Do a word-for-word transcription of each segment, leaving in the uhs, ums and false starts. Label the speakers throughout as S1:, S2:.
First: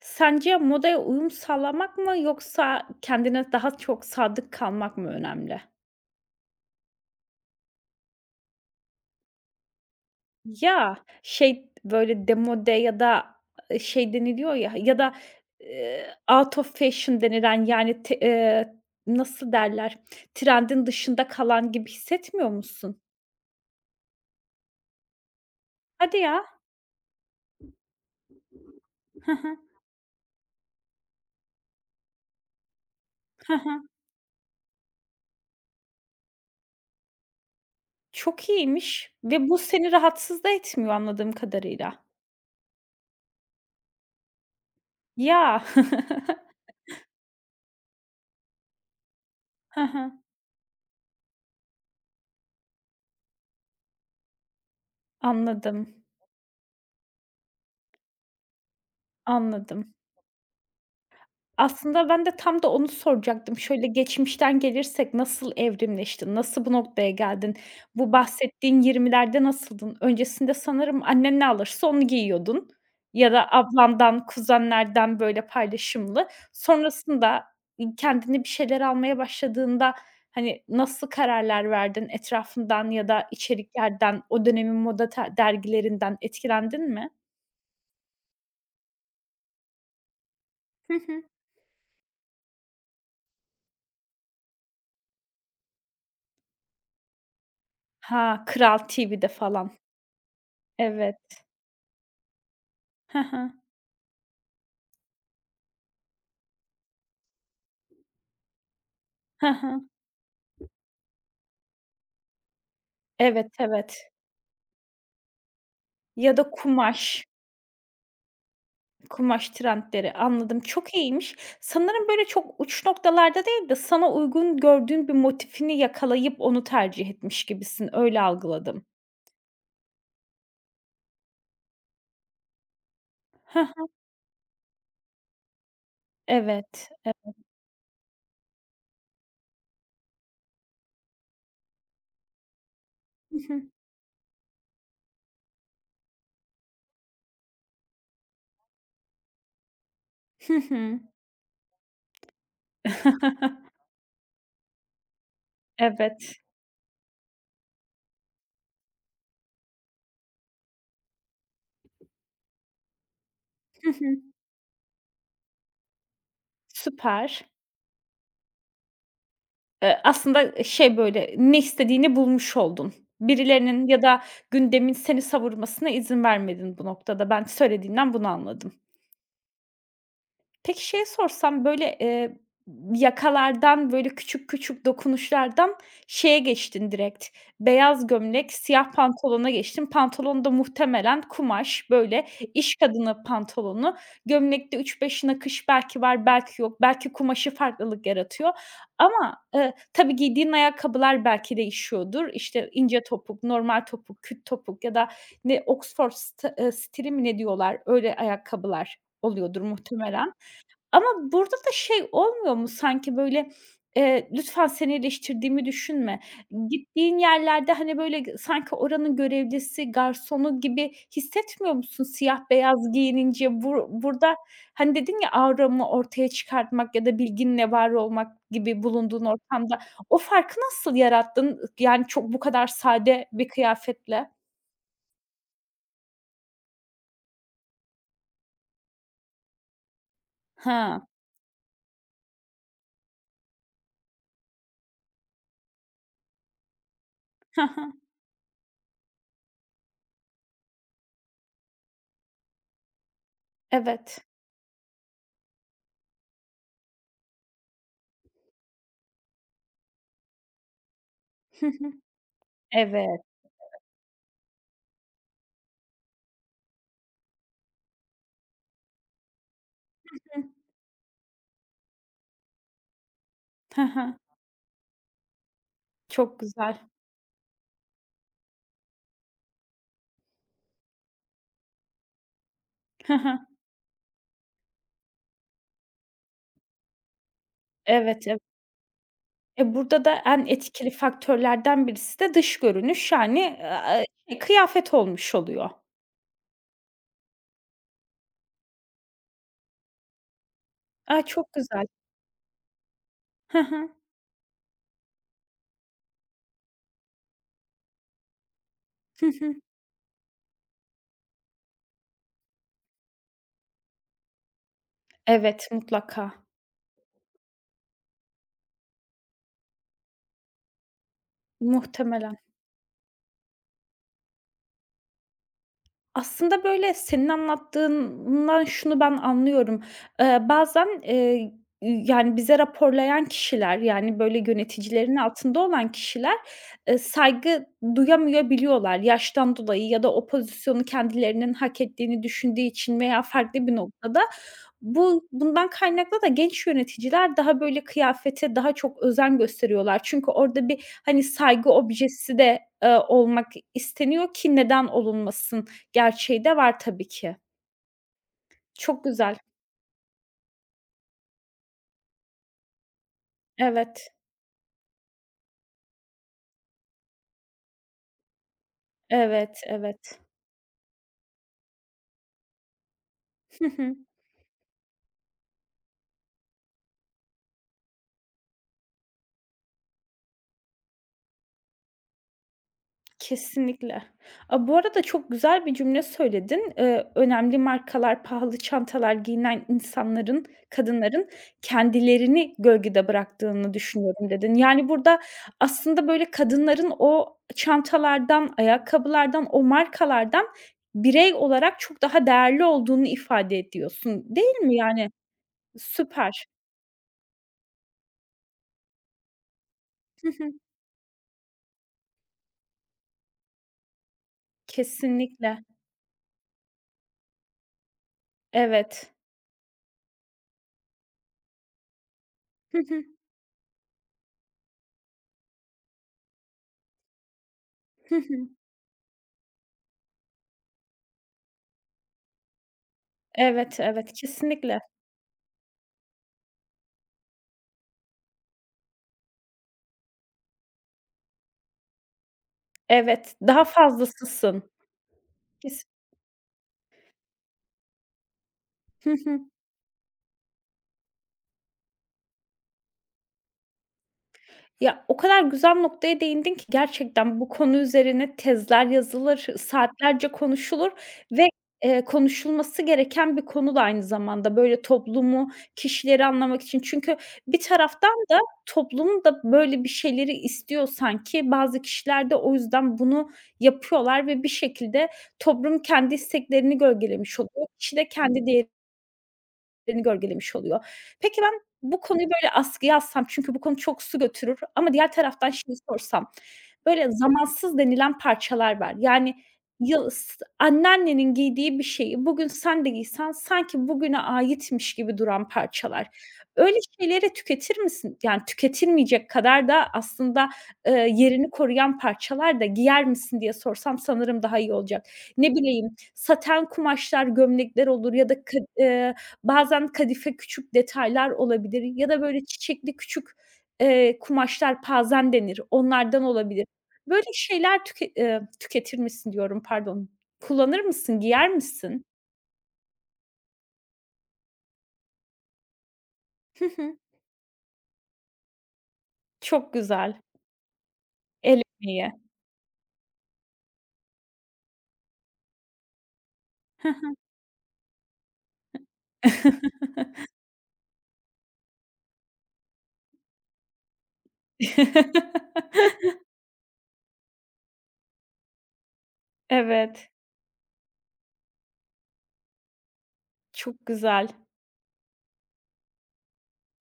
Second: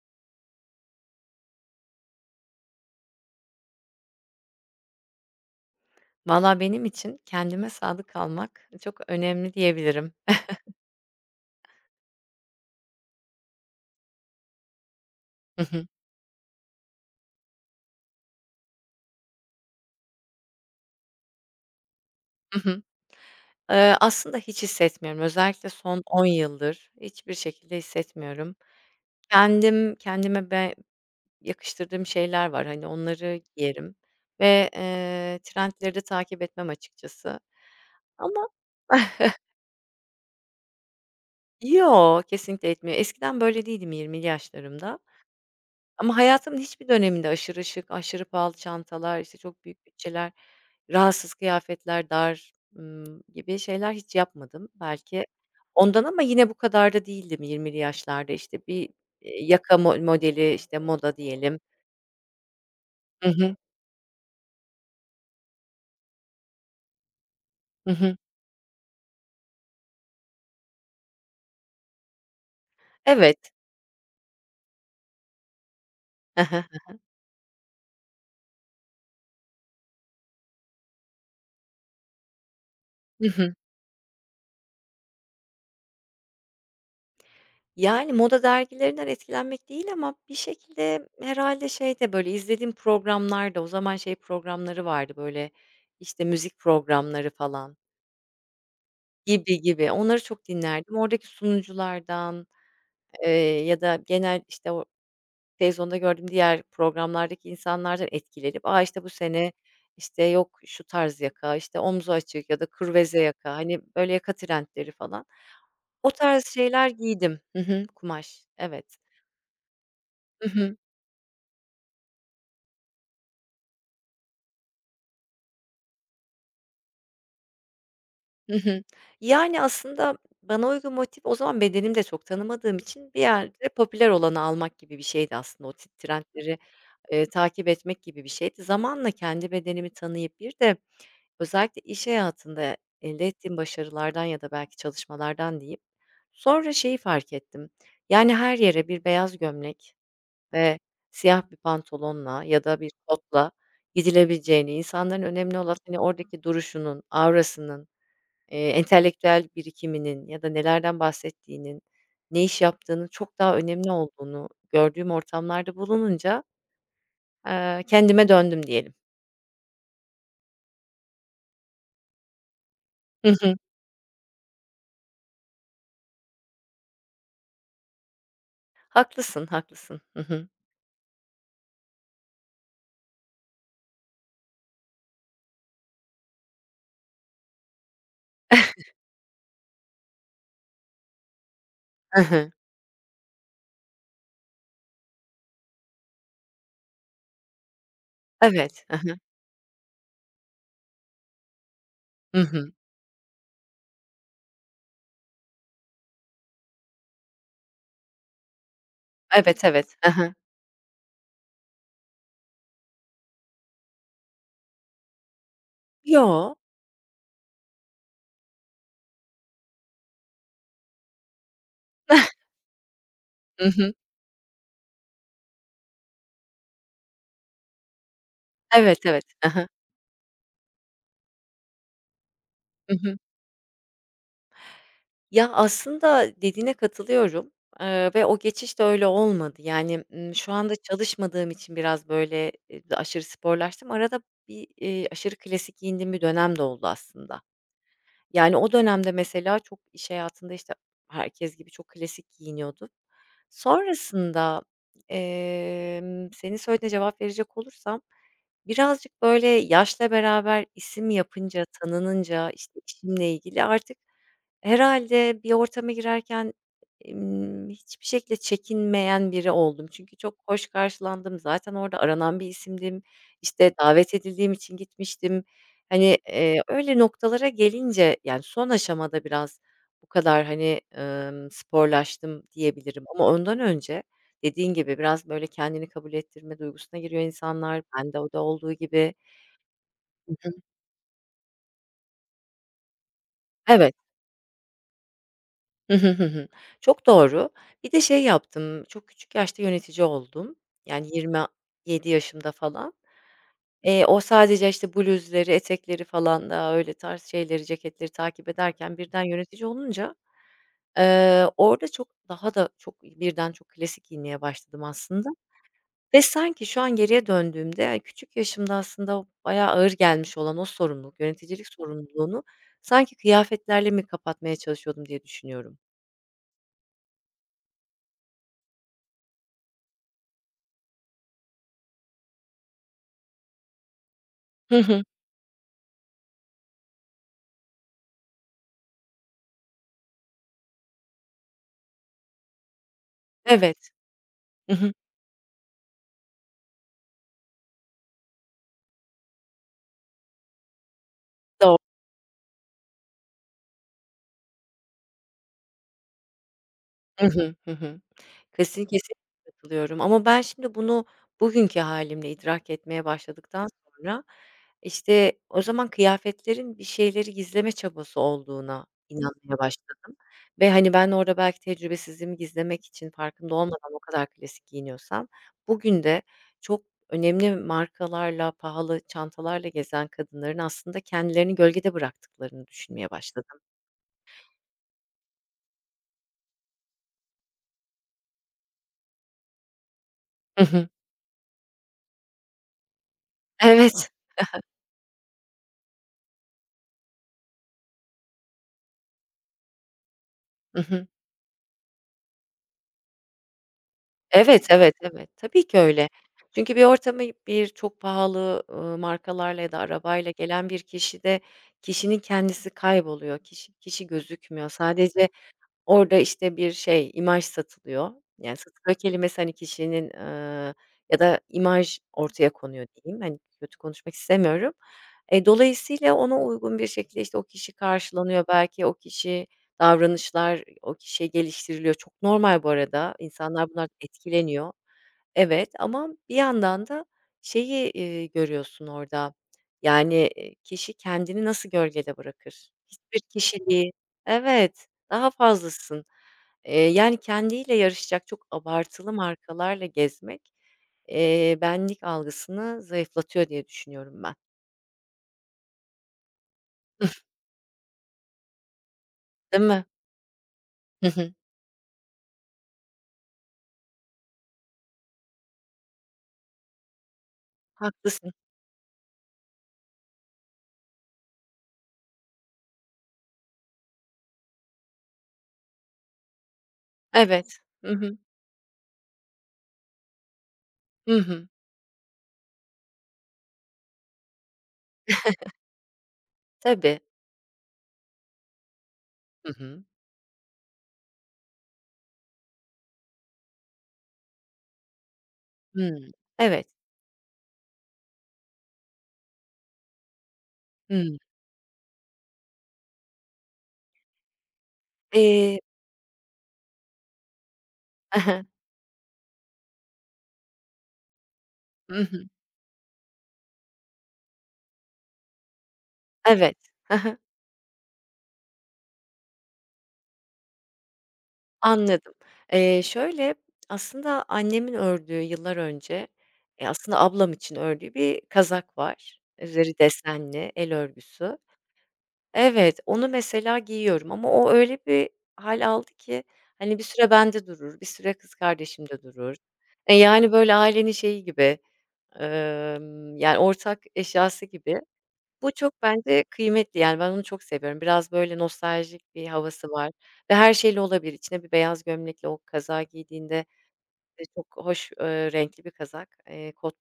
S1: Sence modaya uyum sağlamak mı yoksa kendine daha çok sadık kalmak mı önemli?
S2: Valla benim için kendime sadık kalmak çok önemli diyebilirim.
S1: Ya, şey, böyle, demode ya da, eee, şey deniliyor ya ya da,
S2: Hı hı.
S1: eee, out of fashion denilen, yani, te eee, nasıl derler, trendin dışında kalan gibi hissetmiyor
S2: Hı hı.
S1: musun?
S2: Eee, aslında hiç hissetmiyorum. Özellikle son
S1: Hadi
S2: on
S1: ya.
S2: yıldır hiçbir şekilde hissetmiyorum.
S1: Hı hı.
S2: Kendim kendime be yakıştırdığım şeyler var. Hani, onları
S1: Hı hı.
S2: giyerim ve, eee, trendleri de takip etmem açıkçası.
S1: Çok
S2: Ama
S1: iyiymiş ve bu seni rahatsız da etmiyor anladığım kadarıyla.
S2: Yo, kesinlikle etmiyor. Eskiden böyle değildim yirmili yaşlarımda.
S1: Ya.
S2: Ama hayatımın hiçbir döneminde aşırı şık, aşırı pahalı çantalar, işte, çok
S1: Hı
S2: büyük
S1: hı.
S2: bütçeler, rahatsız kıyafetler, dar, ımm, gibi şeyler hiç yapmadım. Belki
S1: Anladım,
S2: ondan ama yine bu kadar da değildim yirmili yaşlarda. İşte, bir, eee, yaka
S1: anladım.
S2: mo modeli, işte, moda diyelim.
S1: Aslında ben de tam da onu
S2: Hı hı.
S1: soracaktım. Şöyle geçmişten gelirsek nasıl evrimleştin? Nasıl bu noktaya geldin?
S2: Hı
S1: Bu
S2: hı.
S1: bahsettiğin yirmilerde nasıldın? Öncesinde sanırım annen ne alırsa onu giyiyordun ya
S2: Evet.
S1: da ablandan, kuzenlerden böyle paylaşımlı.
S2: Hı hı.
S1: Sonrasında, kendini bir şeyler almaya başladığında, hani, nasıl kararlar verdin? Etrafından ya da içeriklerden, o dönemin moda ter dergilerinden etkilendin mi?
S2: Yani, moda dergilerinden etkilenmek değil ama bir
S1: Hı
S2: şekilde
S1: hı.
S2: herhalde şey de, böyle, izlediğim programlarda o zaman şey programları vardı, böyle, işte, müzik programları falan.
S1: Ha, Kral T V'de
S2: Gibi,
S1: falan.
S2: gibi. Onları çok dinlerdim. Oradaki
S1: Evet.
S2: sunuculardan, eee, ya da genel, işte, o televizyonda gördüğüm diğer programlardaki insanlardan etkilenip, "A, işte, bu
S1: Hı
S2: sene,
S1: hı.
S2: işte, yok şu tarz yaka, işte, omzu açık ya da kırveze yaka."
S1: Evet,
S2: Hani,
S1: evet.
S2: böyle yaka trendleri falan. O
S1: Ya
S2: tarz
S1: da
S2: şeyler
S1: kumaş,
S2: giydim. Hı hı, kumaş. Evet.
S1: kumaş trendleri.
S2: Hı
S1: Anladım,
S2: hı.
S1: çok iyiymiş. Sanırım böyle çok uç noktalarda değil de sana uygun gördüğün bir motifini yakalayıp onu tercih etmiş gibisin. Öyle
S2: Hı hı.
S1: algıladım.
S2: Yani, aslında bana uygun motif o zaman bedenimi de çok tanımadığım için bir
S1: Hı
S2: yerde
S1: hı.
S2: popüler olanı almak gibi bir şeydi aslında. O t trendleri,
S1: Evet. E
S2: eee, takip etmek gibi bir şeydi. Zamanla kendi bedenimi tanıyıp bir de özellikle iş hayatında elde
S1: Hı
S2: ettiğim
S1: hı.
S2: başarılardan ya da belki çalışmalardan diyeyim, sonra şeyi fark ettim. Yani, her yere bir beyaz gömlek
S1: Hı
S2: ve
S1: hı.
S2: siyah bir pantolonla ya da bir kotla gidilebileceğini, insanların önemli olan, hani,
S1: Evet.
S2: oradaki duruşunun, aurasının Eee, entelektüel birikiminin ya da nelerden bahsettiğinin, ne iş yaptığının çok daha önemli
S1: Hı hı.
S2: olduğunu gördüğüm ortamlarda bulununca,
S1: Süper.
S2: eee, kendime döndüm diyelim.
S1: Eee, aslında e, şey, böyle, ne istediğini bulmuş oldun.
S2: Hı hı.
S1: Birilerinin ya da gündemin seni savurmasına izin vermedin bu noktada. Ben söylediğinden bunu anladım.
S2: Haklısın, haklısın. Hı hı.
S1: Peki şey sorsam, böyle, eee, yakalardan, böyle, küçük küçük dokunuşlardan şeye geçtin direkt, beyaz gömlek, siyah pantolona geçtin. Pantolon da muhtemelen kumaş,
S2: Hı
S1: böyle,
S2: hı.
S1: iş kadını pantolonu. Gömlekte üç beş nakış belki var, belki yok. Belki kumaşı farklılık yaratıyor
S2: Evet. Hı hı.
S1: ama, eee, tabii giydiğin ayakkabılar belki değişiyordur.
S2: Hı
S1: İşte,
S2: hı.
S1: ince topuk, normal topuk, küt topuk ya da ne Oxford sta eee, stili mi ne diyorlar, öyle ayakkabılar oluyordur
S2: Evet, evet. Hı
S1: muhtemelen.
S2: hı.
S1: Ama burada da şey olmuyor mu sanki, böyle, eee, "Lütfen seni eleştirdiğimi düşünme."
S2: Yo.
S1: Gittiğin yerlerde, hani, böyle, g sanki oranın görevlisi, garsonu gibi hissetmiyor musun siyah beyaz giyinince?
S2: Hı
S1: Bur
S2: hı.
S1: burada, hani, dedin ya, "Auramı ortaya çıkartmak ya da bilginle var olmak." gibi
S2: Evet, evet.
S1: bulunduğun
S2: Hı hı.
S1: ortamda. O farkı nasıl yarattın? Yani, çok bu kadar
S2: Hı hı.
S1: sade bir kıyafetle.
S2: Ya, aslında dediğine katılıyorum, eee, ve o geçiş de öyle olmadı. Yani, ımm, şu anda
S1: Ha.
S2: çalışmadığım için biraz, böyle, eee, aşırı sporlaştım. Arada bir, eee, aşırı klasik giyindiğim bir dönem de oldu aslında.
S1: Hı hı.
S2: Yani, o dönemde mesela çok iş hayatında, işte, herkes gibi çok klasik giyiniyordum.
S1: Evet.
S2: Sonrasında, emm, senin söylediğine cevap verecek olursam, Birazcık, böyle, yaşla beraber isim yapınca,
S1: Hı hı.
S2: tanınınca, işte,
S1: Evet.
S2: işimle ilgili artık herhâlde bir ortama girerken, emm, hiçbir şekilde çekinmeyen biri oldum. Çünkü
S1: Hı.
S2: çok hoş karşılandım. Zaten orada aranan bir isimdim. İşte,
S1: Hı
S2: davet
S1: hı.
S2: edildiğim için gitmiştim. Hani,
S1: Çok
S2: eee,
S1: güzel.
S2: öyle noktalara gelince, yani, son aşamada biraz bu kadar, hani, ımm, sporlaştım diyebilirim
S1: Hı
S2: ama
S1: hı.
S2: ondan önce Dediğin gibi biraz böyle kendini kabul ettirme duygusuna giriyor insanlar. Bende
S1: Evet,
S2: o
S1: ev
S2: da olduğu gibi.
S1: e, burada da en etkili faktörlerden birisi de dış görünüş, yani,
S2: Evet.
S1: aaa, eee, şey, kıyafet olmuş oluyor.
S2: Hı hı, hı hı. Çok doğru. Bir de şey yaptım, çok küçük yaşta yönetici oldum. Yani
S1: A, çok güzel.
S2: yirmi yedi yaşımda falan.
S1: Hı hı.
S2: Eee, o sadece, işte, bluzları, etekleri falan daha öyle tarz şeyleri, ceketleri takip ederken birden
S1: Hı hı.
S2: yönetici olunca, eee, orada çok daha da çok birden çok klasik giyinmeye başladım aslında.
S1: Evet,
S2: Ve
S1: mutlaka.
S2: sanki şu an geriye döndüğümde, yani, küçük yaşımda aslında bayağı ağır gelmiş olan o sorumluluk, yöneticilik
S1: Muhtemelen.
S2: sorumluluğunu sanki kıyafetlerle mi kapatmaya çalışıyordum diye düşünüyorum.
S1: Aslında, böyle, senin anlattığından şunu ben anlıyorum. Eee, bazen, eee, yani, bize raporlayan kişiler, yani, böyle,
S2: Hı hı.
S1: yöneticilerin altında olan kişiler, eee, saygı duyamayabiliyorlar yaştan dolayı ya da o pozisyonu kendilerinin hak ettiğini düşündüğü için veya farklı bir
S2: Evet.
S1: noktada.
S2: Hı hı.
S1: Bu bundan kaynaklı da genç yöneticiler daha, böyle, kıyafete daha çok özen gösteriyorlar. Çünkü orada bir, hani, saygı
S2: Doğ
S1: objesi de, eee, olmak isteniyor ki neden olunmasın? Gerçeği de var tabii
S2: Hı
S1: ki.
S2: hı. Hı hı. Kesin,
S1: Çok
S2: kesin
S1: güzel.
S2: katılıyorum ama ben şimdi bunu bugünkü hâlimle idrak etmeye başladıktan
S1: Evet,
S2: sonra, işte, o zaman kıyafetlerin bir şeyleri gizleme çabası olduğuna inanmaya
S1: evet,
S2: başladım
S1: evet.
S2: ve, hani, ben orada belki tecrübesizliğimi gizlemek için farkında
S1: Hı
S2: olmadan
S1: hı.
S2: o kadar klasik giyiniyorsam, bugün de çok önemli markalarla, pahalı çantalarla gezen kadınların aslında kendilerini gölgede bıraktıklarını düşünmeye başladım.
S1: Kesinlikle. A, bu arada çok güzel bir cümle söyledin. Eee, önemli markalar, pahalı çantalar giyinen insanların,
S2: Hı hı.
S1: kadınların kendilerini gölgede bıraktığını
S2: Evet.
S1: düşünüyorum dedin. Yani, burada aslında, böyle, kadınların o çantalardan, ayakkabılardan, o markalardan
S2: Hı hı.
S1: birey olarak çok daha değerli olduğunu ifade ediyorsun, değil
S2: Evet,
S1: mi?
S2: evet,
S1: Yani,
S2: evet. Tabii ki öyle.
S1: süper.
S2: Çünkü bir ortama bir çok pahalı, ııı, markalarla ya da
S1: Hı
S2: arabayla
S1: hı.
S2: gelen bir kişi de kişinin kendisi kayboluyor. Kişi kişi gözükmüyor. Sadece
S1: Kesinlikle.
S2: Orada, işte, bir şey, imaj satılıyor. Yani, satılıyor
S1: Evet.
S2: kelimesi, hani, kişinin, eee, ya da imaj ortaya
S1: Hı
S2: konuyor
S1: hı.
S2: diyeyim. Hani, kötü konuşmak istemiyorum. E, dolayısıyla ona uygun bir şekilde, işte, o kişi
S1: Hı
S2: karşılanıyor
S1: hı.
S2: belki, o kişi davranışlar o kişiye geliştiriliyor. Çok normal bu arada. İnsanlar
S1: Evet,
S2: bunlar
S1: evet,
S2: etkileniyor.
S1: kesinlikle.
S2: Evet ama bir yandan da şeyi, eee, görüyorsun orada, yani, eee, kişi kendini nasıl gölgede bırakır? Hiçbir
S1: Evet, daha
S2: kişiliği
S1: fazlasısın.
S2: Evet. Daha
S1: Kes
S2: fazlasın. Eee, yani kendiyle yarışacak çok
S1: Hı
S2: abartılı
S1: hı.
S2: markalarla gezmek, eee, benlik algısını zayıflatıyor diye düşünüyorum ben.
S1: Ya, o kadar güzel noktaya değindin ki gerçekten bu konu üzerine tezler yazılır,
S2: Değil mi?
S1: saatlerce konuşulur
S2: Hı hı.
S1: ve, eee, konuşulması gereken bir konu da aynı zamanda. Böyle toplumu, kişileri anlamak için. Çünkü bir taraftan
S2: Haklısın.
S1: da toplum da böyle bir şeyleri istiyor sanki. Bazı kişiler de o yüzden bunu yapıyorlar ve bir şekilde toplum kendi isteklerini gölgelemiş
S2: Evet.
S1: oluyor.
S2: Hı
S1: Kişi de
S2: hı.
S1: kendi değerini. Beni gölgelemiş oluyor.
S2: Hı
S1: Peki
S2: hı.
S1: ben bu konuyu böyle askıya alsam çünkü bu konu çok su götürür ama diğer taraftan şeyi sorsam,
S2: Tabii.
S1: böyle zamansız denilen parçalar var. Yani
S2: Hı hı.
S1: yıl s anneannenin giydiği bir şeyi bugün sen de giysen sanki bugüne aitmiş gibi duran
S2: Hımm.
S1: parçalar.
S2: Evet.
S1: Öyle şeyleri tüketir misin? Yani tüketilmeyecek kadar da aslında, eee,
S2: Hımm.
S1: yerini koruyan parçalar da giyer misin diye sorsam sanırım daha iyi olacak. Ne
S2: Eee
S1: bileyim, saten kumaşlar, gömlekler olur. ya da kı eee Bazen kadife küçük detaylar olabilir
S2: Hı hı.
S1: ya
S2: Hı
S1: da
S2: hı.
S1: böyle çiçekli küçük, eee, kumaşlar, pazen denir, onlardan
S2: Evet.
S1: olabilir.
S2: Hı hı.
S1: Böyle şeyler tüke eee, tüketir misin diyorum, pardon. Kullanır mısın, giyer misin?
S2: Anladım. Eee, şöyle, aslında annemin ördüğü yıllar önce,
S1: Hı
S2: eee,
S1: hı.
S2: aslında ablam için ördüğü bir kazak var.
S1: Çok
S2: Üzeri
S1: güzel.
S2: desenli, el örgüsü.
S1: El emeği.
S2: Evet, onu mesela giyiyorum ama o öyle bir hâl aldı ki, hani, bir süre bende durur, bir süre kız kardeşimde durur.
S1: Hı hı.
S2: E, yani, böyle ailenin şeyi gibi, emm, yani, ortak eşyası gibi. Bu çok bence kıymetli, yani, ben onu çok seviyorum. Biraz böyle nostaljik bir havası var
S1: Evet,
S2: ve her şeyle olabilir. İçine bir beyaz gömlekle o kazağı giydiğinde
S1: çok
S2: de
S1: güzel.
S2: çok hoş, eee, renkli bir kazak, eee, kot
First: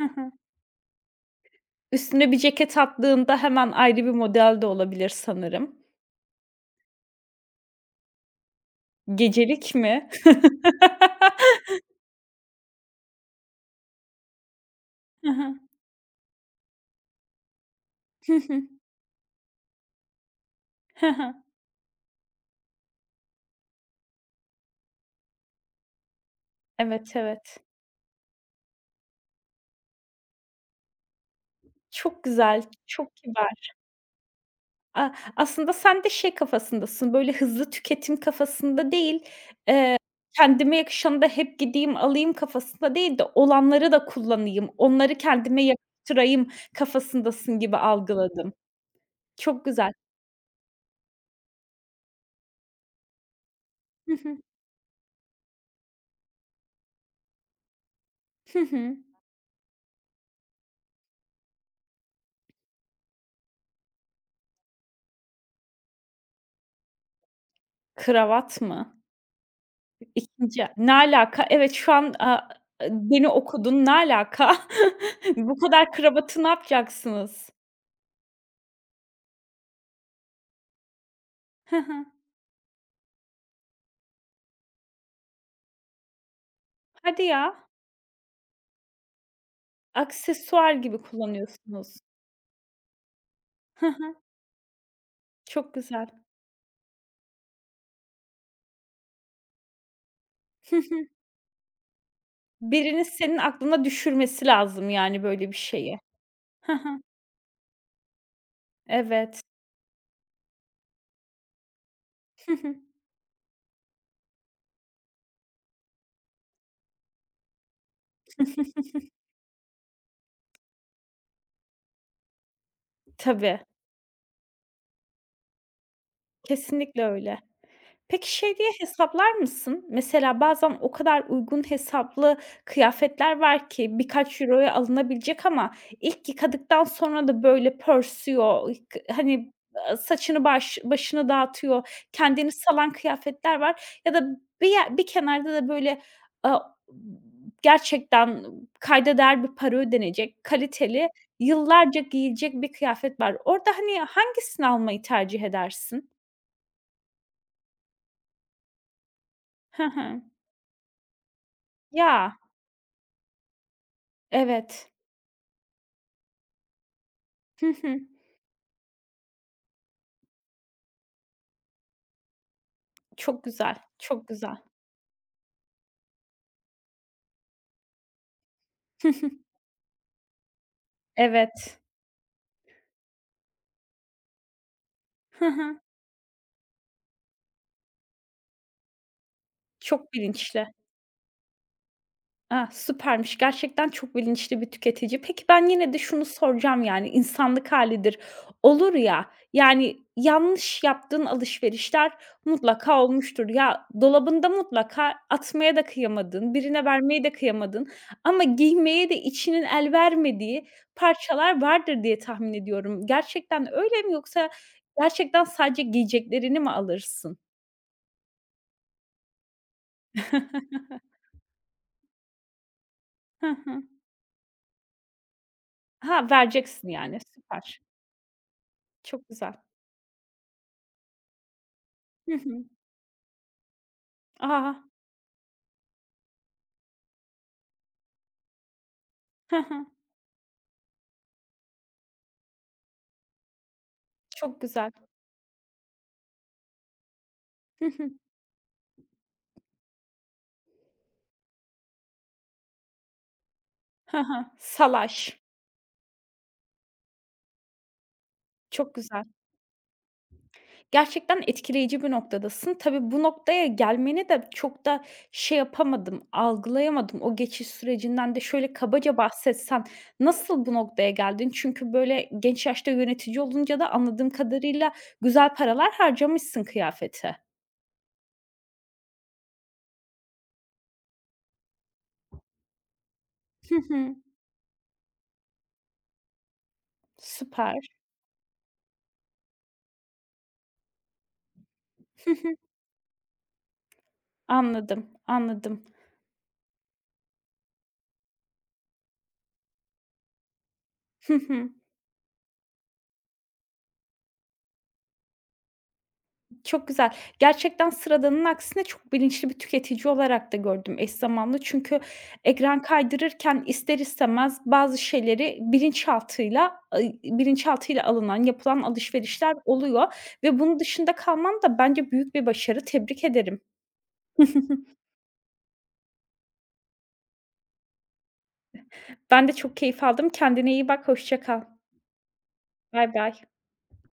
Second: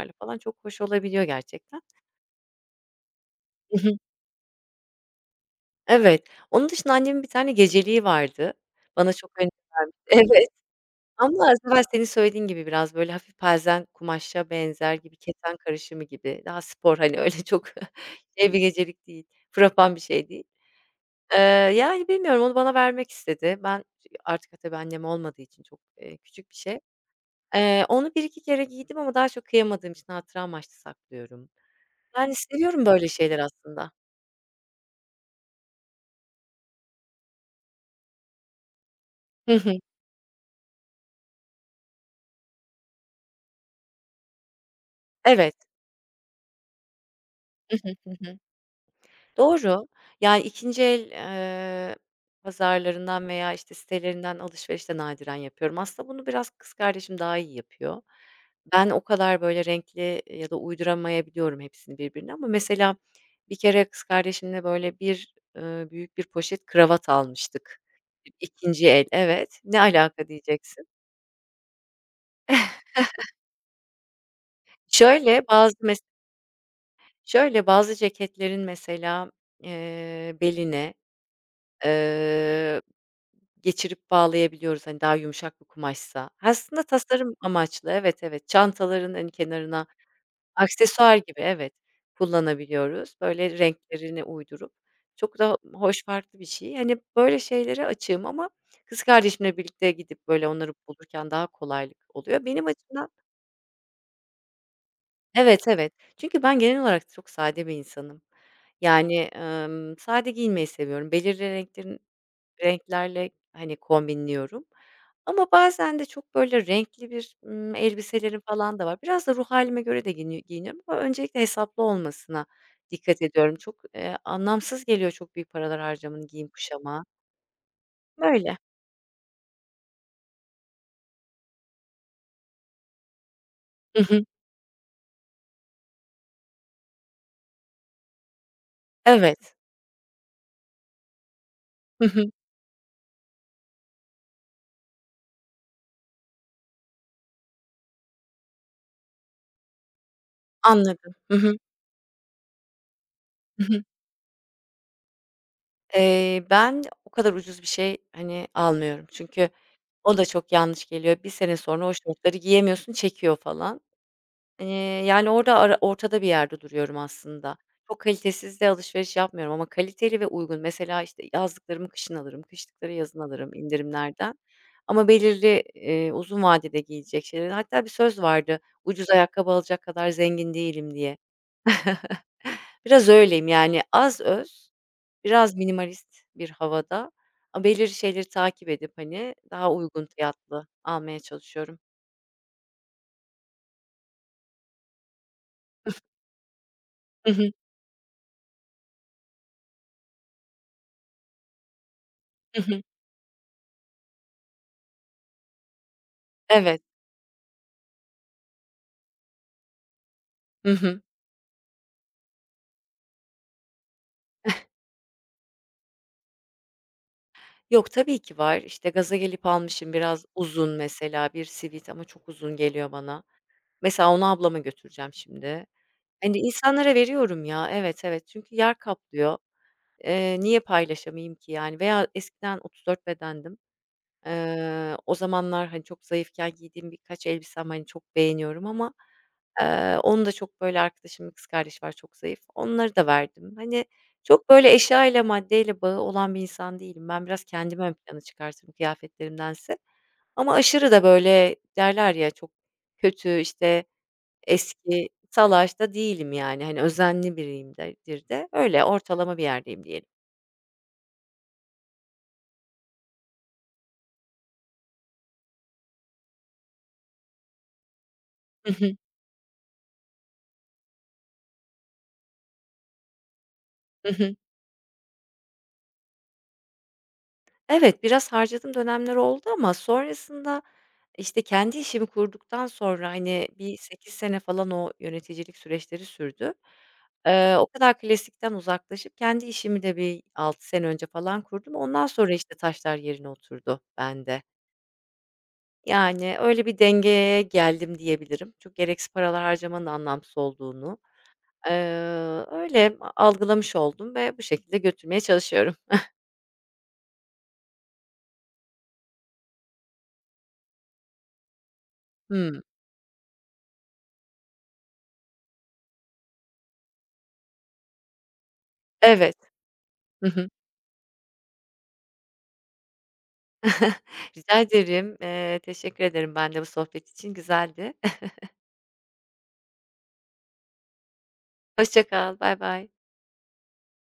S1: Hı hı.
S2: falan çok hoş olabiliyor gerçekten.
S1: Üstüne bir ceket attığında hemen ayrı bir model de olabilir sanırım.
S2: Evet. Onun dışında annemin bir tane geceliği vardı. Bana çok hani
S1: Gecelik mi?
S2: Evet, ama az evvel senin söylediğin gibi biraz böyle hafif pelzen kumaşa benzer gibi
S1: Hı
S2: keten
S1: hı.
S2: karışımı gibi. Daha spor hani öyle çok
S1: Hı
S2: şey bir
S1: hı.
S2: gecelik değil, frapan bir şey değil.
S1: Hı hı.
S2: Eee, yani bilmiyorum onu bana vermek istedi. Ben artık tabii annem olmadığı için çok, eee, küçük bir şey.
S1: Evet, evet.
S2: Eee, onu bir iki kere giydim ama daha çok kıyamadığım için hatıra amaçlı saklıyorum.
S1: Çok
S2: Yani
S1: güzel,
S2: seviyorum böyle
S1: çok
S2: şeyler
S1: kibar.
S2: aslında.
S1: A, aslında sen de şey kafasındasın, böyle hızlı tüketim kafasında değil,
S2: Hı hı.
S1: eee, kendime yakışanı da hep gideyim alayım kafasında değil de olanları da kullanayım, onları
S2: Evet.
S1: kendime yakıştırayım kafasındasın
S2: Hı
S1: gibi
S2: hı. Hı hı.
S1: algıladım. Çok
S2: Doğru.
S1: güzel.
S2: Yani ikinci el, eee, pazarlarından veya, işte,
S1: Hı
S2: sitelerinden
S1: hı.
S2: alışveriş de nadiren yapıyorum. Aslında bunu biraz kız kardeşim daha iyi yapıyor.
S1: Hı
S2: Ben
S1: hı.
S2: o kadar, böyle, renkli ya da uyduramayabiliyorum hepsini birbirine ama mesela bir kere kız kardeşimle, böyle, bir, eee, büyük bir poşet kravat almıştık.
S1: Kravat
S2: ikinci
S1: mı?
S2: el. Evet. Ne alaka
S1: ikinci
S2: diyeceksin.
S1: Ne alaka? Evet, şu an, aaa, beni okudun. Ne alaka?
S2: Şöyle,
S1: Bu
S2: bazı
S1: kadar
S2: mes
S1: kravatı ne yapacaksınız?
S2: Şöyle, bazı ceketlerin mesela, eee, beline
S1: Hı hı.
S2: Eee, geçirip bağlayabiliyoruz, hani, daha yumuşak bir kumaşsa. Aslında
S1: Hadi
S2: tasarım
S1: ya.
S2: amaçlı evet, evet, çantaların, hani, kenarına
S1: Aksesuar gibi
S2: aksesuar gibi evet,
S1: kullanıyorsunuz.
S2: kullanabiliyoruz. Böyle
S1: Hı hı.
S2: renklerini uydurup çok da
S1: Çok
S2: hoş,
S1: güzel.
S2: farklı bir şey. Hani, böyle şeylere açığım ama kız kardeşimle birlikte gidip böyle onları
S1: Hı hı.
S2: bulurken daha kolaylık oluyor. Benim
S1: Birinin
S2: açımdan
S1: senin aklına düşürmesi lazım yani böyle bir
S2: Evet, evet.
S1: şeyi.
S2: Çünkü ben
S1: Hı
S2: genel
S1: hı.
S2: olarak çok sade bir insanım. Yani,
S1: Evet.
S2: emm, sade giyinmeyi seviyorum. Belirli renklerin
S1: Hı hı.
S2: Renklerle, hani, kombinliyorum ama bazen de çok böyle renkli bir, ımm, elbiselerim falan da var. Biraz da ruh halime göre de giyini giyiniyorum ama öncelikle hesaplı olmasına dikkat ediyorum.
S1: Tabii.
S2: Çok, eee, anlamsız geliyor çok büyük paralar harcamanın giyim kuşama.
S1: Kesinlikle öyle. Peki,
S2: Böyle.
S1: şey diye hesaplar mısın? Mesela bazen o kadar uygun hesaplı kıyafetler var ki
S2: Hı hı.
S1: birkaç euroya alınabilecek ama ilk yıkadıktan sonra da böyle pörsüyor, k hani,
S2: Evet.
S1: aaa, saçını baş başını dağıtıyor,
S2: Hı hı.
S1: kendini salan kıyafetler var ya da bir ye bir kenarda da böyle, aaa, gerçekten kayda değer bir para ödenecek, kaliteli,
S2: Anladım. Hı hı.
S1: yıllarca giyilecek bir kıyafet var.
S2: Hı
S1: Orada,
S2: hı.
S1: hani, hangisini almayı tercih edersin?
S2: Eee, ben o kadar ucuz bir şey, hani, almıyorum çünkü
S1: Hı
S2: o
S1: hı.
S2: da çok yanlış geliyor. Bir sene sonra o şortları
S1: Ya.
S2: giyemiyorsun, çekiyor falan. Eee,
S1: Evet.
S2: yani, orada ara ortada bir yerde duruyorum aslında.
S1: Hı
S2: Çok
S1: hı.
S2: kalitesiz de alışveriş yapmıyorum ama kaliteli ve uygun. Mesela, işte, yazlıklarımı kışın alırım, kışlıkları yazın
S1: Çok
S2: alırım
S1: güzel, çok
S2: indirimlerden
S1: güzel.
S2: ama belirli, eee, uzun vadede giyecek şeyleri Hatta bir söz vardı,
S1: Hı
S2: "Ucuz
S1: hı.
S2: ayakkabı alacak kadar zengin değilim." diye.
S1: Evet.
S2: Biraz öyleyim, yani, az öz,
S1: Hı
S2: biraz
S1: hı.
S2: minimalist bir havada a belirli şeyleri takip edip, hani, daha uygun
S1: Çok
S2: fiyatlı
S1: bilinçli.
S2: almaya çalışıyorum.
S1: Ah, süpermiş. Gerçekten çok bilinçli bir tüketici. Peki ben yine de şunu soracağım, yani,
S2: Hı hı.
S1: insanlık halidir. Olur ya, yani, yanlış yaptığın alışverişler
S2: Hı hı.
S1: mutlaka olmuştur. Ya, dolabında mutlaka atmaya da kıyamadın
S2: Evet.
S1: birine vermeye de kıyamadın ama giymeye de içinin el vermediği
S2: Hı hı.
S1: parçalar vardır diye tahmin ediyorum. Gerçekten öyle mi yoksa gerçekten sadece giyeceklerini mi alırsın?
S2: Yok, tabii ki var. İşte, gaza gelip almışım. Biraz uzun mesela bir sivit ama çok uzun geliyor bana.
S1: Hı hı.
S2: Mesela onu ablama götüreceğim şimdi.
S1: Ha,
S2: Hani,
S1: vereceksin
S2: insanlara
S1: yani.
S2: veriyorum ya.
S1: Süper.
S2: Evet, evet. Çünkü yer
S1: Çok
S2: kaplıyor.
S1: güzel.
S2: Eee, niye paylaşamayayım ki yani? Veya
S1: Hı
S2: eskiden
S1: hı.
S2: otuz dört bedendim.
S1: A!
S2: Eee, o zamanlar, hani, çok zayıfken giydiğim birkaç elbisem, hani, çok beğeniyorum ama,
S1: Hı hı.
S2: eee, onu da çok böyle arkadaşımın kız kardeşi var çok zayıf. Onları da verdim. Hani, çok
S1: Çok
S2: böyle
S1: güzel.
S2: eşyayla maddeyle bağı olan bir insan değilim. Ben biraz kendimi
S1: Hı
S2: ön
S1: hı.
S2: plana çıkartırım kıyafetlerimdense. Ama aşırı da böyle derler ya çok kötü, işte,
S1: Hı hı.
S2: eski,
S1: Salaş.
S2: salaş da değilim yani. Hani, özenli biriyimdir de. Öyle
S1: Çok güzel.
S2: ortalama bir yerdeyim diyelim.
S1: Gerçekten etkileyici bir noktadasın. Tabii bu noktaya gelmeni de çok da şey yapamadım, algılayamadım. O geçiş sürecinden de
S2: Hı
S1: şöyle
S2: hı.
S1: kabaca bahsetsen, nasıl bu noktaya geldin? Çünkü böyle genç yaşta yönetici olunca da
S2: Hı
S1: anladığım
S2: hı.
S1: kadarıyla güzel paralar harcamışsın kıyafete.
S2: Evet, biraz harcadığım dönemler oldu ama sonrasında, İşte, kendi işimi kurduktan sonra, hani,
S1: Hı
S2: bir sekiz
S1: hı.
S2: sene falan o yöneticilik süreçleri sürdü. Eee, o
S1: Süper.
S2: kadar klasikten uzaklaşıp kendi işimi de bir altı sene önce falan kurdum. Ondan
S1: Hı
S2: sonra, işte,
S1: hı.
S2: taşlar yerine oturdu bende.
S1: Anladım, anladım.
S2: Yani, öyle bir dengeye geldim diyebilirim. Çok gereksiz paralar harcamanın anlamsız olduğunu,
S1: Hı hı.
S2: eee, öyle algılamış oldum ve bu şekilde götürmeye çalışıyorum.
S1: Çok güzel. Gerçekten sıradanın aksine çok bilinçli bir tüketici olarak da gördüm eş zamanlı. Çünkü
S2: Hımm.
S1: ekran kaydırırken ister istemez bazı şeyleri bilinçaltıyla, ııı, bilinçaltıyla alınan, yapılan
S2: Evet.
S1: alışverişler oluyor
S2: Hı hı.
S1: ve bunun dışında kalman da bence büyük bir başarı. Tebrik ederim.
S2: Rica ederim. Eee, teşekkür ederim ben de bu sohbet için. Güzeldi.
S1: Ben de çok keyif aldım. Kendine iyi bak, hoşça kal.
S2: Hoşça kal, baybay.
S1: Bay bay.